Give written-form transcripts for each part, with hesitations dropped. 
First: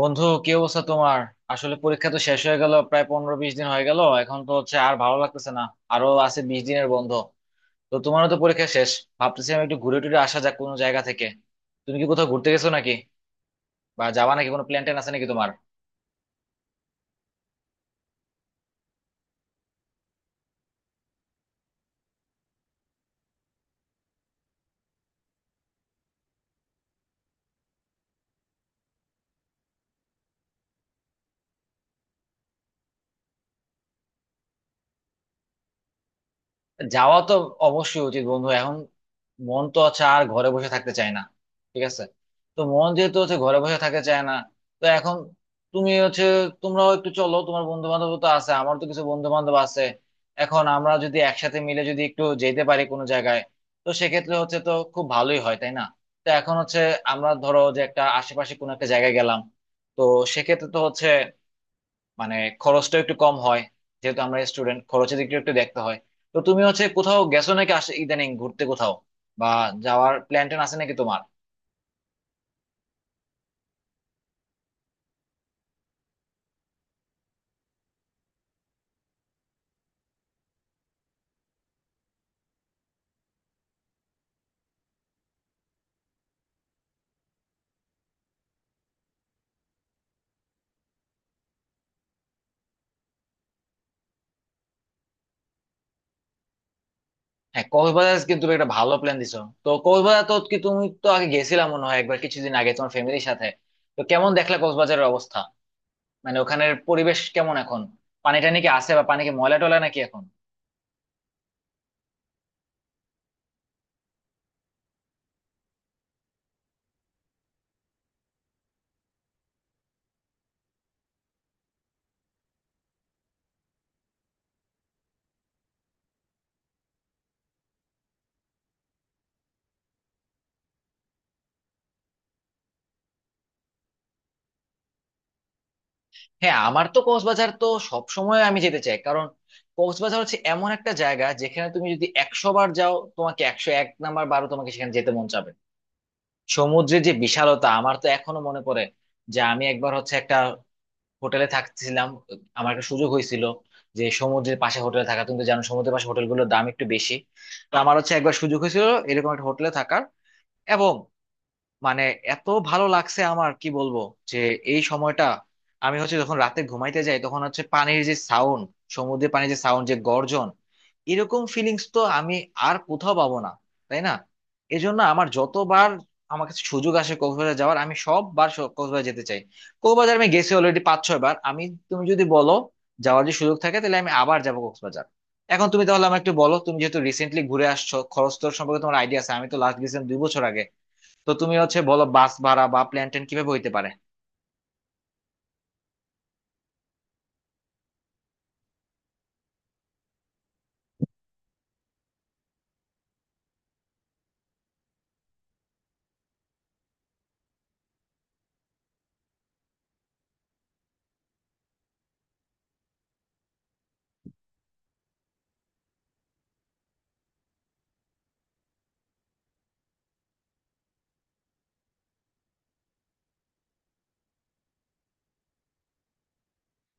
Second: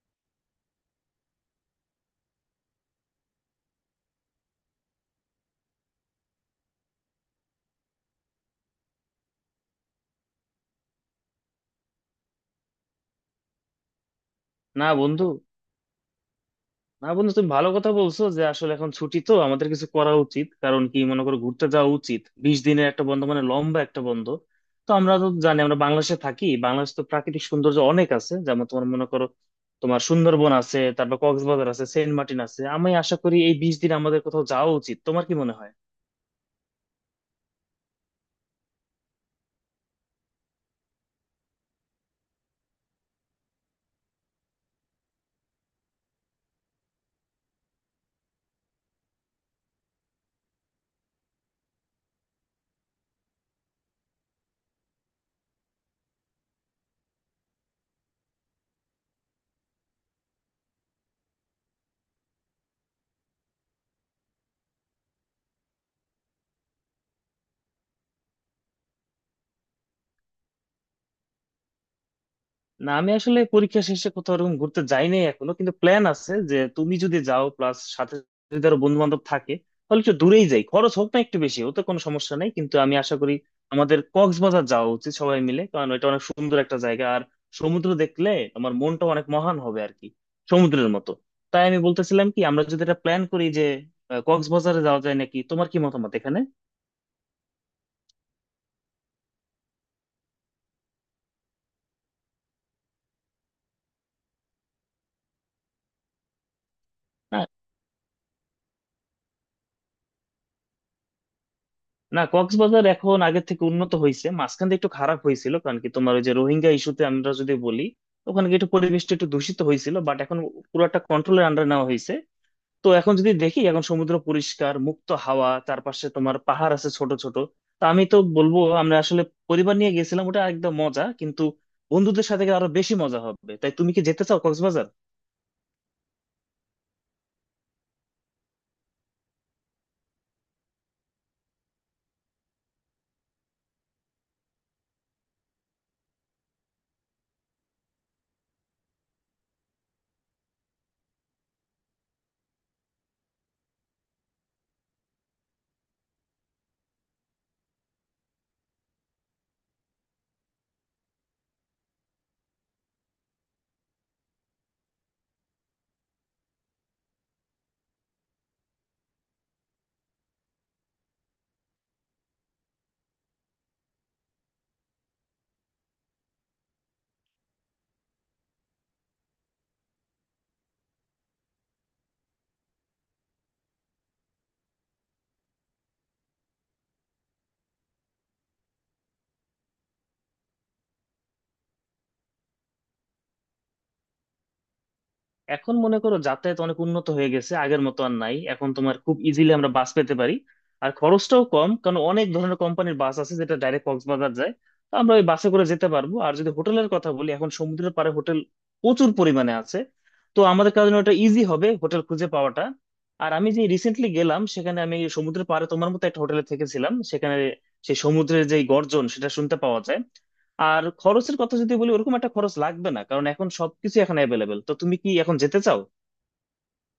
বন্ধু, কি অবস্থা তোমার? আসলে পরীক্ষা তো শেষ হয়ে গেল, প্রায় 15-20 দিন হয়ে গেল। এখন তো হচ্ছে আর ভালো লাগতেছে না। আরো আছে 20 দিনের বন্ধ। তো তোমারও তো পরীক্ষা শেষ। ভাবতেছিলাম একটু ঘুরে টুরে আসা যাক কোনো জায়গা থেকে। তুমি কি কোথাও ঘুরতে গেছো নাকি? বা যাবা নাকি, কোনো প্ল্যান না, ট্যান আছে বন্ধু। নাকি তোমার? না, বন্ধু, তুমি ভালো কথা বলছো যে আসলে এখন ছুটি, তো আমাদের কিছু করা উচিত। কারণ কি, মনে করো, ঘুরতে যাওয়া উচিত। 20 দিনের একটা বন্ধ, মানে লম্বা একটা বন্ধ। তো আমরা তো জানি আমরা বাংলাদেশে থাকি, বাংলাদেশ তো প্রাকৃতিক সৌন্দর্য অনেক আছে। যেমন, তোমার মনে করো, তোমার সুন্দরবন আছে, তারপর কক্সবাজার আছে, সেন্ট মার্টিন আছে। আমি আশা করি এই 20 দিন আমাদের কোথাও যাওয়া উচিত, তোমার কি মনে হয়? যাওয়া তো অবশ্যই উচিত বন্ধু। এখন মন তো হচ্ছে আর ঘরে বসে থাকতে চায় না। ঠিক আছে, তো মন যেহেতু হচ্ছে ঘরে বসে থাকতে চায় না, তো এখন তুমি হচ্ছে তোমরাও একটু চলো। তোমার বন্ধু বান্ধব তো আছে, আমার তো কিছু বন্ধু বান্ধব আছে। এখন আমরা যদি একসাথে মিলে যদি একটু যেতে পারি কোনো জায়গায়, তো সেক্ষেত্রে হচ্ছে তো খুব ভালোই হয়, তাই না? তো এখন হচ্ছে আমরা ধরো যে একটা আশেপাশে কোনো একটা জায়গায় গেলাম, তো সেক্ষেত্রে তো হচ্ছে মানে খরচটা একটু কম হয়। যেহেতু আমরা স্টুডেন্ট, খরচের দিকটা একটু দেখতে হয়। তো তুমি হচ্ছে কোথাও গেছো নাকি আসে ইদানিং ঘুরতে কোথাও, বা যাওয়ার প্ল্যান ট্যান আছে নাকি তোমার? না, আমি আসলে পরীক্ষা শেষে কোথাও ওরকম ঘুরতে যাই নাই এখনো, কিন্তু প্ল্যান আছে যে তুমি যদি যাও প্লাস সাথে যদি আরো বন্ধু বান্ধব থাকে, তাহলে একটু দূরেই যাই। খরচ হোক না একটু বেশি, ওতে কোনো সমস্যা নাই। কিন্তু আমি আশা করি আমাদের কক্সবাজার যাওয়া উচিত সবাই মিলে, কারণ এটা অনেক সুন্দর একটা জায়গা। আর সমুদ্র দেখলে আমার মনটা অনেক মহান হবে, আর কি, সমুদ্রের মতো। তাই আমি বলতেছিলাম কি, আমরা যদি এটা প্ল্যান করি যে কক্সবাজারে যাওয়া যায় নাকি, তোমার কি মতামত এখানে? হ্যাঁ, কক্সবাজার কিন্তু তুমি একটা ভালো প্ল্যান দিছো। তো কক্সবাজার তো কি, তুমি তো আগে গেছিলাম মনে হয় একবার কিছুদিন আগে তোমার ফ্যামিলির সাথে। তো কেমন দেখলা কক্সবাজারের অবস্থা? মানে ওখানের পরিবেশ কেমন এখন? পানি টানি কি আছে, বা পানি কি ময়লা টলা নাকি এখন? না, কক্সবাজার এখন আগের থেকে উন্নত হয়েছে। মাঝখানে একটু খারাপ হয়েছিল, কারণ কি, তোমার ওই যে রোহিঙ্গা ইস্যুতে আমরা যদি বলি, ওখানে কি একটু পরিবেশটা একটু দূষিত হয়েছিল, বাট এখন পুরোটা কন্ট্রোলের আন্ডার নেওয়া হয়েছে। তো এখন যদি দেখি, এখন সমুদ্র পরিষ্কার, মুক্ত হাওয়া, চারপাশে তোমার পাহাড় আছে ছোট ছোট। তা আমি তো বলবো, আমরা আসলে পরিবার নিয়ে গেছিলাম, ওটা একদম মজা। কিন্তু বন্ধুদের সাথে গেলে আরো বেশি মজা হবে। তাই তুমি কি যেতে চাও কক্সবাজার? হ্যাঁ, আমার তো কক্সবাজার তো সব সময় আমি যেতে চাই। কারণ কক্সবাজার হচ্ছে এমন একটা জায়গা যেখানে তুমি যদি 100 বার যাও, তোমাকে 101 নাম্বার বারও তোমাকে সেখানে যেতে মন চাবে। সমুদ্রের যে বিশালতা, আমার তো এখনো মনে পড়ে যে আমি একবার হচ্ছে একটা হোটেলে থাকতেছিলাম। আমার একটা সুযোগ হয়েছিল যে সমুদ্রের পাশে হোটেলে থাকা। তুমি তো জানো সমুদ্রের পাশে হোটেলগুলোর দাম একটু বেশি। তো আমার হচ্ছে একবার সুযোগ হয়েছিল এরকম একটা হোটেলে থাকার, এবং মানে এত ভালো লাগছে, আমার কি বলবো! যে এই সময়টা আমি হচ্ছে যখন রাতে ঘুমাইতে যাই, তখন হচ্ছে পানির যে সাউন্ড, সমুদ্রের পানির যে সাউন্ড, যে গর্জন, এরকম ফিলিংস তো আমি আর কোথাও পাবো না, তাই না? এজন্য আমার যতবার আমার কাছে সুযোগ আসে কক্সবাজার যাওয়ার, আমি সববার কক্সবাজার যেতে চাই। কক্সবাজার আমি গেছি অলরেডি 5-6 বার আমি। তুমি যদি বলো, যাওয়ার যে সুযোগ থাকে, তাহলে আমি আবার যাবো কক্সবাজার। এখন তুমি তাহলে আমাকে একটু বলো, তুমি যেহেতু রিসেন্টলি ঘুরে আসছো, খরচ তোর সম্পর্কে তোমার আইডিয়া আছে। আমি তো লাস্ট গেছিলাম 2 বছর আগে। তো তুমি হচ্ছে বলো বাস ভাড়া বা প্ল্যান ট্যান কিভাবে হইতে পারে। এখন মনে করো যাতায়াত অনেক উন্নত হয়ে গেছে, আগের মতো আর নাই। এখন তোমার খুব ইজিলি আমরা বাস পেতে পারি, আর খরচটাও কম, কারণ অনেক ধরনের কোম্পানির বাস আছে যেটা ডাইরেক্ট কক্সবাজার যায়। তো আমরা ওই বাসে করে যেতে পারবো। আর যদি হোটেলের কথা বলি, এখন সমুদ্রের পাড়ে হোটেল প্রচুর পরিমাণে আছে। তো আমাদের কারণে ওটা ইজি হবে হোটেল খুঁজে পাওয়াটা। আর আমি যে রিসেন্টলি গেলাম, সেখানে আমি সমুদ্রের পাড়ে তোমার মতো একটা হোটেলে থেকেছিলাম। সেখানে সেই সমুদ্রের যে গর্জন, সেটা শুনতে পাওয়া যায়। আর খরচের কথা যদি বলি, ওরকম একটা খরচ লাগবে না, কারণ এখন সবকিছু এখন অ্যাভেলেবেল। তো তুমি কি এখন যেতে চাও?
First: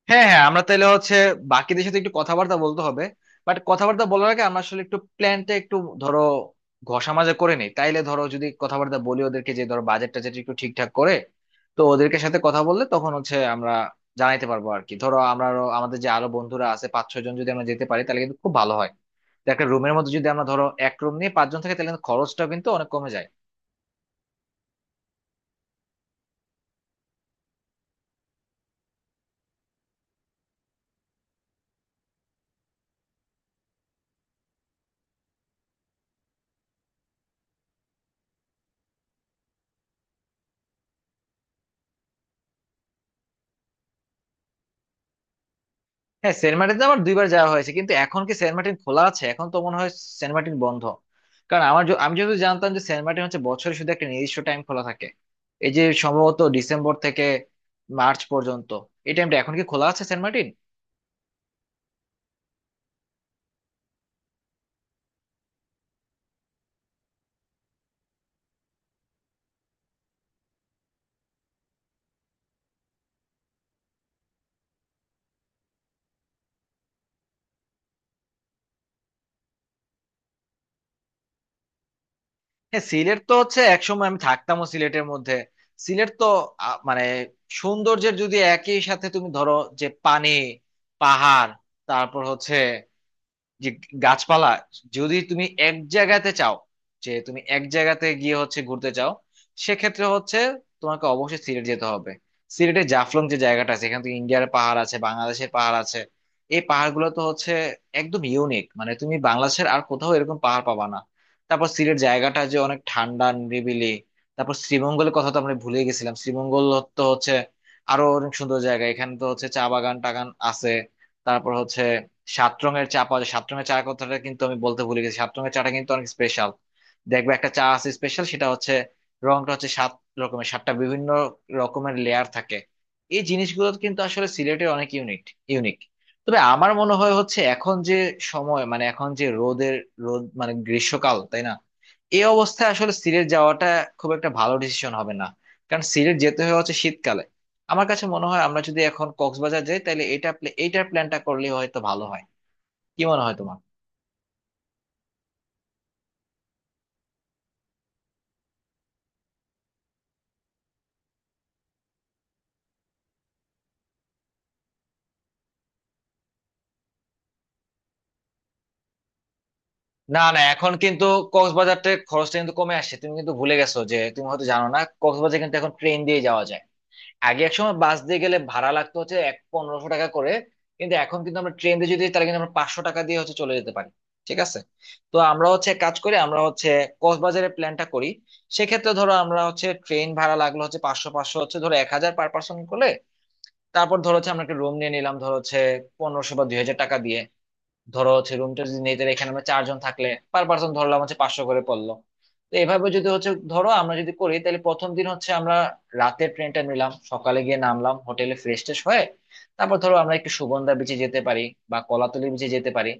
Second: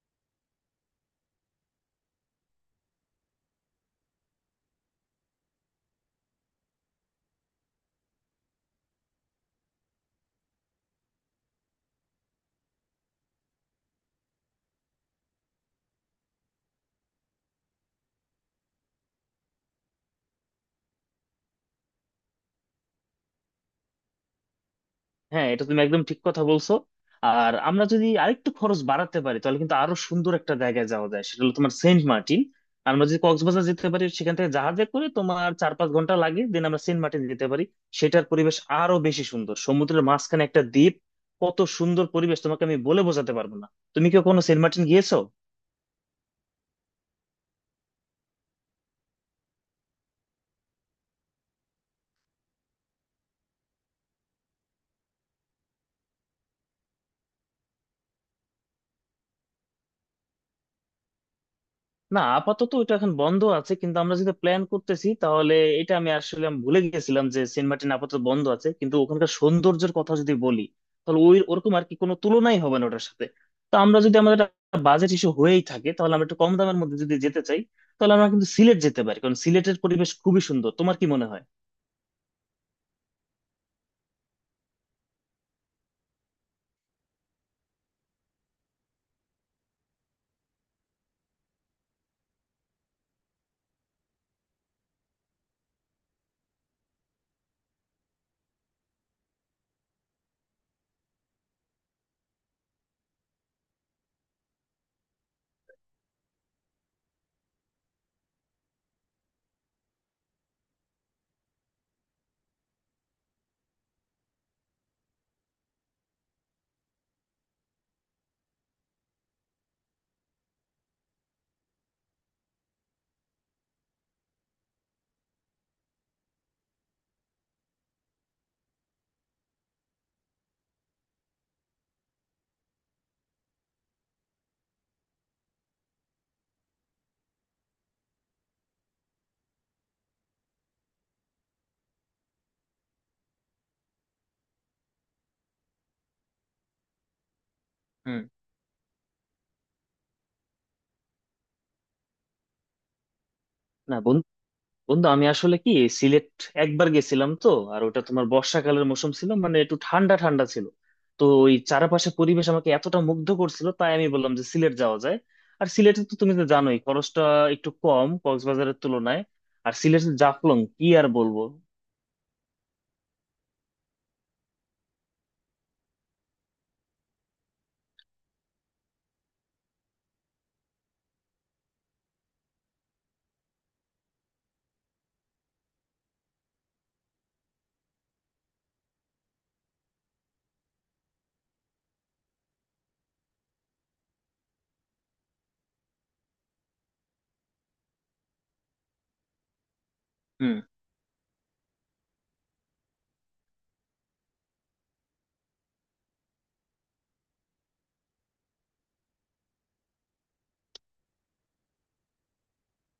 হ্যাঁ হ্যাঁ, আমরা তাহলে হচ্ছে বাকিদের সাথে একটু কথাবার্তা বলতে হবে। বাট কথাবার্তা বলার আগে আমরা আসলে একটু প্ল্যানটা একটু ধরো ঘষা মাজা করে নিই। তাইলে ধরো যদি কথাবার্তা বলি ওদেরকে, যে ধরো বাজেট টাজেট একটু ঠিকঠাক করে, তো ওদেরকে সাথে কথা বললে তখন হচ্ছে আমরা জানাইতে পারবো আর কি। ধরো আমরা আমাদের যে আরো বন্ধুরা আছে 5-6 জন, যদি আমরা যেতে পারি তাহলে কিন্তু খুব ভালো হয়। তো একটা রুমের মধ্যে যদি আমরা ধরো এক রুম নিয়ে 5 জন থাকে, তাহলে কিন্তু খরচটা কিন্তু অনেক কমে যায়। হ্যাঁ, এটা তুমি একদম ঠিক কথা বলছো। আর আমরা যদি আরেকটু খরচ বাড়াতে পারি, তাহলে কিন্তু আরো সুন্দর একটা জায়গায় যাওয়া যায়। সেটা হলো তোমার সেন্ট মার্টিন। আমরা যদি কক্সবাজার যেতে পারি, সেখান থেকে জাহাজে করে তোমার 4-5 ঘন্টা লাগে, দেন আমরা সেন্ট মার্টিন যেতে পারি। সেটার পরিবেশ আরো বেশি সুন্দর, সমুদ্রের মাঝখানে একটা দ্বীপ। কত সুন্দর পরিবেশ, তোমাকে আমি বলে বোঝাতে পারবো না। তুমি কি কোনো সেন্ট মার্টিন গিয়েছো? হ্যাঁ, সেন্ট মার্টিন আমার 2 বার যাওয়া হয়েছে, কিন্তু এখন কি সেন্ট মার্টিন খোলা আছে? এখন তো মনে হয় সেন্ট মার্টিন বন্ধ। কারণ আমার আমি যদি জানতাম যে সেন্ট মার্টিন হচ্ছে বছরে শুধু একটা নির্দিষ্ট টাইম খোলা থাকে, এই যে সম্ভবত ডিসেম্বর থেকে মার্চ পর্যন্ত। এই টাইমটা এখন কি খোলা আছে সেন্ট মার্টিন? না, আপাতত এটা এখন বন্ধ আছে, কিন্তু আমরা যেটা প্ল্যান করতেছি তাহলে। এটা আমি আসলে ভুলে গেছিলাম যে সেন্ট মার্টিন আপাতত বন্ধ আছে। কিন্তু ওখানকার সৌন্দর্যের কথা যদি বলি, তাহলে ওই ওরকম আর কি কোনো তুলনাই হবে না ওটার সাথে। তো আমরা যদি আমাদের বাজেট ইস্যু হয়েই থাকে, তাহলে আমরা একটু কম দামের মধ্যে যদি যেতে চাই, তাহলে আমরা কিন্তু সিলেট যেতে পারি, কারণ সিলেটের পরিবেশ খুবই সুন্দর। তোমার কি মনে হয়? হ্যাঁ, সিলেট তো হচ্ছে একসময় আমি থাকতামও সিলেটের মধ্যে। সিলেট তো মানে সৌন্দর্যের যদি একই সাথে তুমি ধরো, যে পানি, পাহাড়, তারপর হচ্ছে যে গাছপালা, যদি তুমি এক জায়গাতে চাও, যে তুমি এক জায়গাতে গিয়ে হচ্ছে ঘুরতে চাও, সেক্ষেত্রে হচ্ছে তোমাকে অবশ্যই সিলেট যেতে হবে। সিলেটে জাফলং যে জায়গাটা আছে, এখানে তো ইন্ডিয়ার পাহাড় আছে, বাংলাদেশের পাহাড় আছে। এই পাহাড়গুলো তো হচ্ছে একদম ইউনিক, মানে তুমি বাংলাদেশের আর কোথাও এরকম পাহাড় পাবা না। তারপর সিলেট জায়গাটা যে অনেক ঠান্ডা, নিরিবিলি। তারপর শ্রীমঙ্গলের কথা তো আমরা ভুলে গেছিলাম, শ্রীমঙ্গল তো হচ্ছে আরো অনেক সুন্দর জায়গা। এখানে তো হচ্ছে চা বাগান টাগান আছে। তারপর হচ্ছে 7 রঙের চা পাওয়া যায়। সাত রঙের চা কথাটা কিন্তু আমি বলতে ভুলে গেছি। 7 রঙের চাটা কিন্তু অনেক স্পেশাল। দেখবে একটা চা আছে স্পেশাল, সেটা হচ্ছে রংটা হচ্ছে 7 রকমের, 7 টা বিভিন্ন রকমের লেয়ার থাকে। এই জিনিসগুলো কিন্তু আসলে সিলেটে অনেক ইউনিক ইউনিক তবে আমার মনে হয় হচ্ছে এখন যে সময়, মানে এখন যে রোদের রোদ, মানে গ্রীষ্মকাল, তাই না? এই অবস্থায় আসলে সিলেট যাওয়াটা খুব একটা ভালো ডিসিশন হবে না, কারণ সিলেট যেতে হয় হচ্ছে শীতকালে। আমার কাছে হুম। মনে হয় আমরা যদি এখন কক্সবাজার যাই, তাহলে এটা এইটার প্ল্যানটা করলে হয়তো ভালো হয়। কি মনে হয় তোমার? না, বন্ধু। আমি আসলে কি, সিলেট একবার গেছিলাম তো। আর ওটা তোমার বর্ষাকালের মৌসুম ছিল, মানে একটু ঠান্ডা ঠান্ডা ছিল। তো ওই চারপাশে পরিবেশ আমাকে এতটা মুগ্ধ করছিল, তাই আমি বললাম যে সিলেট যাওয়া যায়। আর সিলেটে তো তুমি তো জানোই খরচটা একটু কম কক্সবাজারের তুলনায়। আর সিলেটের না না, জাফলং এখন কি কিন্তু আর বলবো। কক্সবাজারতে খরচটা কিন্তু কমে আসছে। তুমি কিন্তু ভুলে গেছো যে তুমি হয়তো জানো না, কক্সবাজার কিন্তু এখন ট্রেন দিয়ে যাওয়া যায়। আগে এক সময় বাস দিয়ে গেলে ভাড়া লাগতো হচ্ছে 1500 টাকা করে, কিন্তু এখন কিন্তু আমরা ট্রেন দিয়ে যদি যাই, তাহলে কিন্তু আমরা 500 টাকা দিয়ে হচ্ছে চলে যেতে পারি। ঠিক আছে, তো আমরা হচ্ছে এক কাজ করি, আমরা হচ্ছে কক্সবাজারের প্ল্যানটা করি। সেক্ষেত্রে ধরো আমরা হচ্ছে ট্রেন ভাড়া লাগলো হচ্ছে 500, 500 হচ্ছে ধরো 1000 পার পার্সন করলে। তারপর ধরো হচ্ছে আমরা একটা রুম নিয়ে নিলাম ধরো হচ্ছে 1500 বা 2000 টাকা দিয়ে। ধরো হচ্ছে রুমটা যদি নেই, তাহলে এখানে আমরা 4 জন থাকলে পার হুম। পার্সন ধরলাম হচ্ছে 500 করে পড়লো। তো এভাবে যদি হচ্ছে ধরো আমরা যদি করি, তাহলে প্রথম দিন হচ্ছে আমরা রাতের ট্রেনটা নিলাম, সকালে গিয়ে নামলাম হোটেলে, ফ্রেশ ট্রেশ হয়ে তারপর ধরো আমরা একটু সুগন্ধা বিচে যেতে পারি বা কলাতলি বিচে যেতে পারি।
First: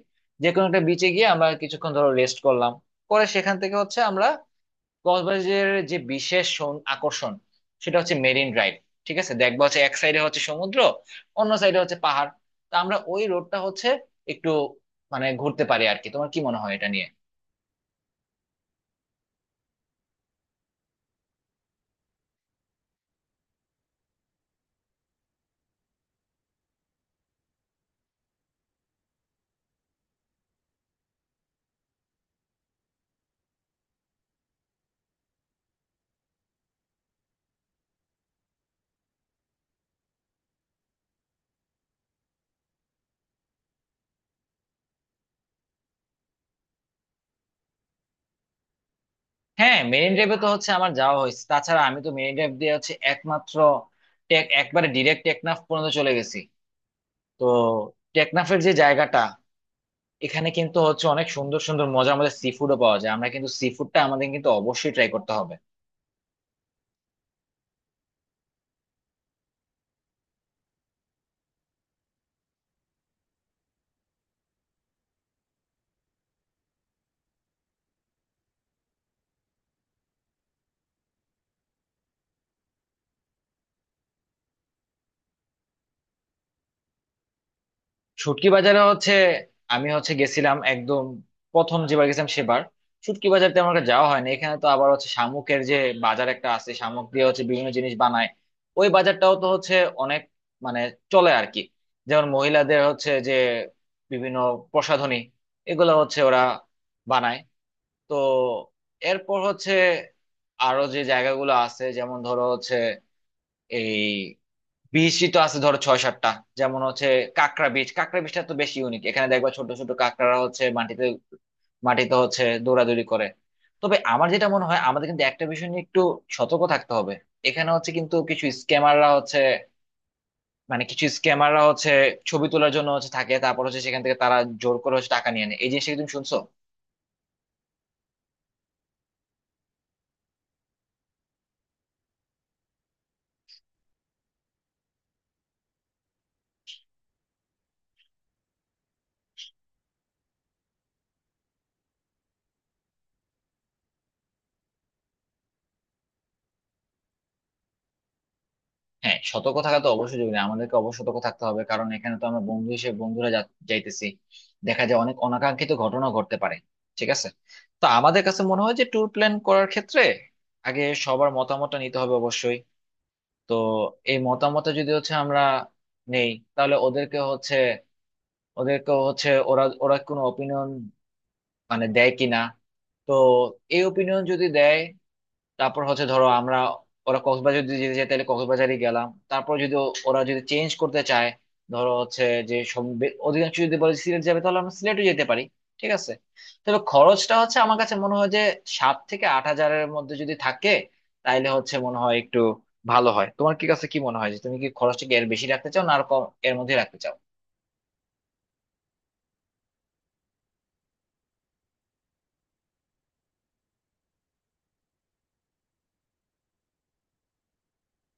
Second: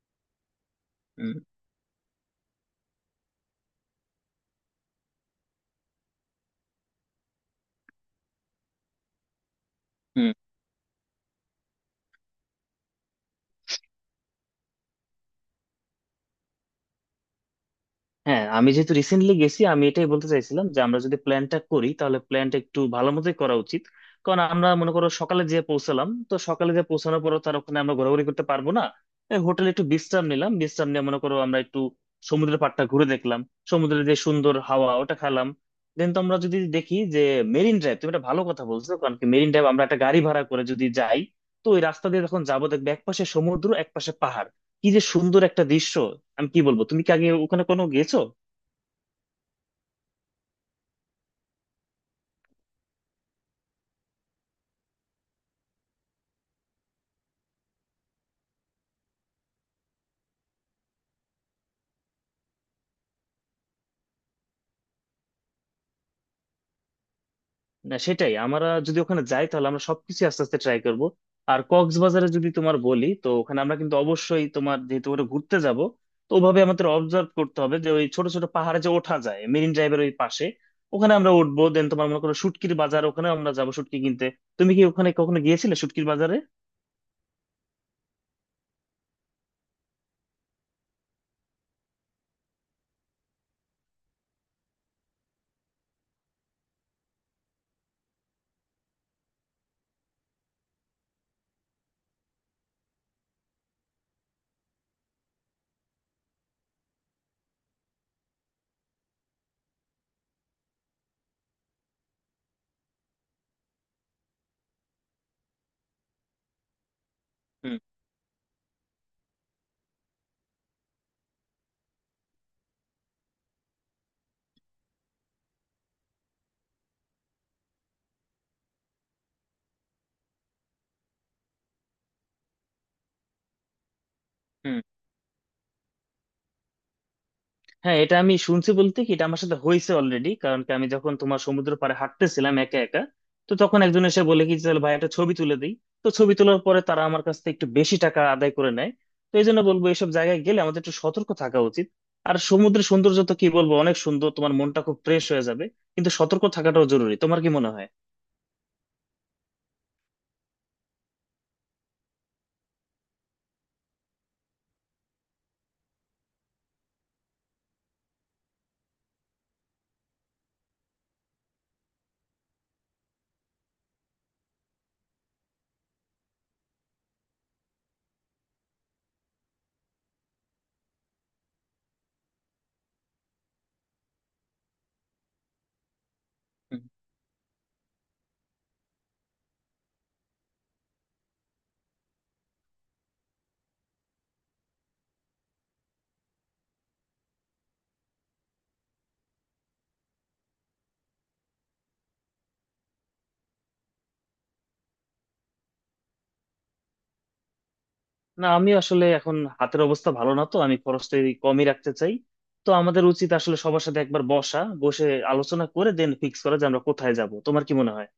যে কোনো একটা বিচে গিয়ে হুম। আমরা কিছুক্ষণ ধরো রেস্ট করলাম। পরে সেখান থেকে হচ্ছে আমরা কক্সবাজারের যে বিশেষ আকর্ষণ, সেটা হচ্ছে মেরিন ড্রাইভ। ঠিক আছে, দেখবা হচ্ছে এক সাইডে হুম। হচ্ছে সমুদ্র, অন্য সাইডে হচ্ছে পাহাড়। তা আমরা ওই রোডটা হচ্ছে একটু মানে ঘুরতে পারি আর কি। তোমার কি মনে হয় এটা নিয়ে? হ্যাঁ, আমি যেহেতু রিসেন্টলি গেছি, আমি এটাই বলতে চাইছিলাম যে আমরা যদি প্ল্যানটা করি, তাহলে প্ল্যানটা একটু ভালো মতোই করা উচিত। কারণ আমরা মনে করো সকালে যে পৌঁছালাম, তো সকালে যে পৌঁছানোর পর তার ওখানে আমরা ঘোরাঘুরি করতে পারবো না। হোটেলে একটু বিশ্রাম নিলাম, বিশ্রাম নিয়ে মনে করো আমরা একটু সমুদ্রের পাড়টা ঘুরে দেখলাম, সমুদ্রের যে সুন্দর হাওয়া ওটা খেলাম। দেন তো আমরা যদি দেখি যে, মেরিন ড্রাইভ তুমি একটা ভালো কথা বলছো, কারণ কি, মেরিন ড্রাইভ আমরা একটা গাড়ি ভাড়া করে যদি যাই, তো ওই রাস্তা দিয়ে যখন যাবো দেখবে একপাশে সমুদ্র, একপাশে পাহাড়। কি যে সুন্দর একটা দৃশ্য, আমি কি বলবো। তুমি কি আগে ওখানে কোনো গেছো? হ্যাঁ, মেরিন ড্রাইভে তো হচ্ছে আমার যাওয়া হয়েছে, তাছাড়া আমি তো মেরিন ড্রাইভ দিয়ে হচ্ছে একমাত্র একবারে ডিরেক্ট টেকনাফ পর্যন্ত চলে গেছি। তো টেকনাফের যে জায়গাটা, এখানে কিন্তু হচ্ছে অনেক সুন্দর সুন্দর মজার মজার সি ফুডও পাওয়া যায়। আমরা কিন্তু সি ফুডটা আমাদের কিন্তু অবশ্যই ট্রাই করতে হবে। না, সেটাই, আমরা যদি ওখানে যাই তাহলে আমরা সবকিছু আস্তে আস্তে ট্রাই করব। আর কক্সবাজারে যদি তোমার বলি, তো ওখানে আমরা কিন্তু অবশ্যই তোমার যেহেতু ওখানে ঘুরতে যাব, তো ওভাবে আমাদের অবজার্ভ করতে হবে যে ওই ছোট ছোট পাহাড়ে যে ওঠা যায় মেরিন ড্রাইভের ওই পাশে, ওখানে আমরা উঠবো। দেন তোমার মনে করো শুটকির বাজার, ওখানে আমরা যাবো শুটকি কিনতে। তুমি কি ওখানে কখনো গিয়েছিলে শুটকির বাজারে? শুটকি বাজারে হচ্ছে আমি হচ্ছে গেছিলাম একদম প্রথম যেবার গেছিলাম সেবার। শুটকি বাজার তেমন একটা যাওয়া হয়নি। এখানে তো আবার হচ্ছে শামুকের যে বাজার একটা আছে, শামুক দিয়ে হচ্ছে বিভিন্ন জিনিস বানায়। ওই বাজারটাও তো হচ্ছে অনেক মানে চলে আর কি। যেমন মহিলাদের হচ্ছে যে বিভিন্ন প্রসাধনী, এগুলো হচ্ছে ওরা বানায়। তো এরপর হচ্ছে আরো যে জায়গাগুলো আছে, যেমন ধরো হচ্ছে এই বিচই তো আছে ধরো 6-7 টা। যেমন হচ্ছে কাঁকড়া হুম। বিচ, কাঁকড়া বিচটা তো বেশি ইউনিক। এখানে দেখবা ছোট ছোট কাঁকড়ারা হচ্ছে মাটিতে মাটিতে হচ্ছে দৌড়াদৌড়ি করে। তবে আমার যেটা মনে হয়, আমাদের কিন্তু একটা বিষয় নিয়ে একটু সতর্ক থাকতে হবে। এখানে হচ্ছে কিন্তু কিছু স্ক্যামাররা হচ্ছে, মানে কিছু স্ক্যামাররা হচ্ছে ছবি তোলার জন্য হচ্ছে থাকে, তারপর হচ্ছে সেখান থেকে তারা জোর হুম। করে হচ্ছে টাকা নিয়ে নেয়। এই জিনিসটা কি তুমি শুনছো? হ্যাঁ, এটা আমি শুনছি। বলতে কি এটা আমার সাথে হয়েছে অলরেডি, কারণ কি, আমি যখন তোমার সমুদ্র পাড়ে হাঁটতেছিলাম একা একা, তো তখন একজন এসে বলে কি, চল ভাই একটা ছবি তুলে দিই। তো ছবি তোলার পরে তারা আমার কাছ থেকে একটু বেশি টাকা আদায় করে নেয়। তো এই জন্য বলবো এইসব জায়গায় গেলে আমাদের একটু সতর্ক থাকা উচিত। আর সমুদ্রের সৌন্দর্য তো কি বলবো, অনেক সুন্দর, তোমার মনটা খুব ফ্রেশ হয়ে যাবে। কিন্তু সতর্ক থাকাটাও জরুরি, তোমার কি মনে হয়? হ্যাঁ, সতর্ক থাকা তো অবশ্যই জরুরি, আমাদেরকে অবশ্য সতর্ক থাকতে হবে। কারণ এখানে তো আমরা বন্ধু হিসেবে বন্ধুরা যাইতেছি, দেখা যায় অনেক অনাকাঙ্ক্ষিত ঘটনা ঘটতে পারে। ঠিক আছে, তো আমাদের কাছে মনে হয় যে ট্যুর প্ল্যান করার ক্ষেত্রে আগে সবার মতামতটা নিতে হবে অবশ্যই। তো এই মতামতটা যদি হচ্ছে আমরা নেই, তাহলে ওদেরকে হচ্ছে, ওদেরকে হচ্ছে ওরা ওরা কোনো অপিনিয়ন মানে দেয় কিনা। তো এই অপিনিয়ন যদি দেয়, তারপর হচ্ছে ধরো আমরা, ওরা কক্সবাজার যদি যেতে চায় তাহলে কক্সবাজারই গেলাম। তারপর যদি ওরা যদি চেঞ্জ করতে চায়, ধরো হচ্ছে যে সব অধিকাংশ যদি বলে সিলেট যাবে, তাহলে আমরা সিলেটও যেতে পারি। ঠিক আছে, তবে খরচটা হচ্ছে আমার কাছে মনে হয় যে 7-8 হাজারের মধ্যে যদি থাকে, তাইলে হচ্ছে মনে হয় একটু ভালো হয়। তোমার কি কাছে কি মনে হয়, যে তুমি কি খরচটা কি এর বেশি রাখতে চাও, না আর কম এর মধ্যে রাখতে চাও? না, আমি আসলে এখন হাতের অবস্থা ভালো না, তো আমি খরচটা এই কমই রাখতে চাই। তো আমাদের উচিত আসলে সবার সাথে একবার বসা, বসে আলোচনা করে দেন ফিক্স করা যে আমরা কোথায় যাব। তোমার কি মনে হয়?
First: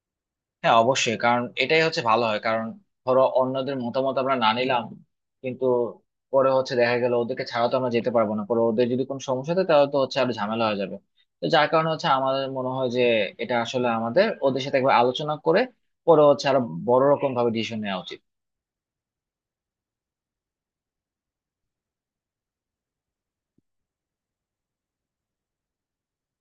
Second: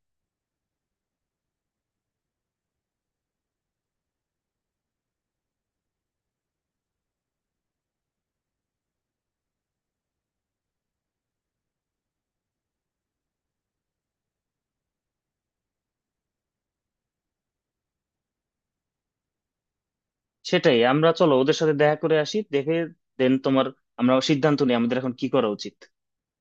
হ্যাঁ, অবশ্যই কারণ এটাই হচ্ছে ভালো হয়। কারণ ধরো অন্যদের মতামত আমরা না নিলাম, কিন্তু পরে হচ্ছে দেখা গেল ওদেরকে ছাড়া তো আমরা যেতে পারবো না। পরে ওদের যদি কোনো সমস্যা হয়, তাহলে তো হচ্ছে আরো ঝামেলা হয়ে যাবে। তো যার কারণে হচ্ছে আমাদের মনে হয় যে, এটা আসলে আমাদের ওদের সাথে একবার আলোচনা করে পরে হচ্ছে আরো বড় রকম ভাবে ডিসিশন নেওয়া উচিত। সেটাই, আমরা চলো ওদের সাথে দেখা করে আসি, দেখে দেন তোমার আমরা সিদ্ধান্ত নিই আমাদের এখন কি করা উচিত।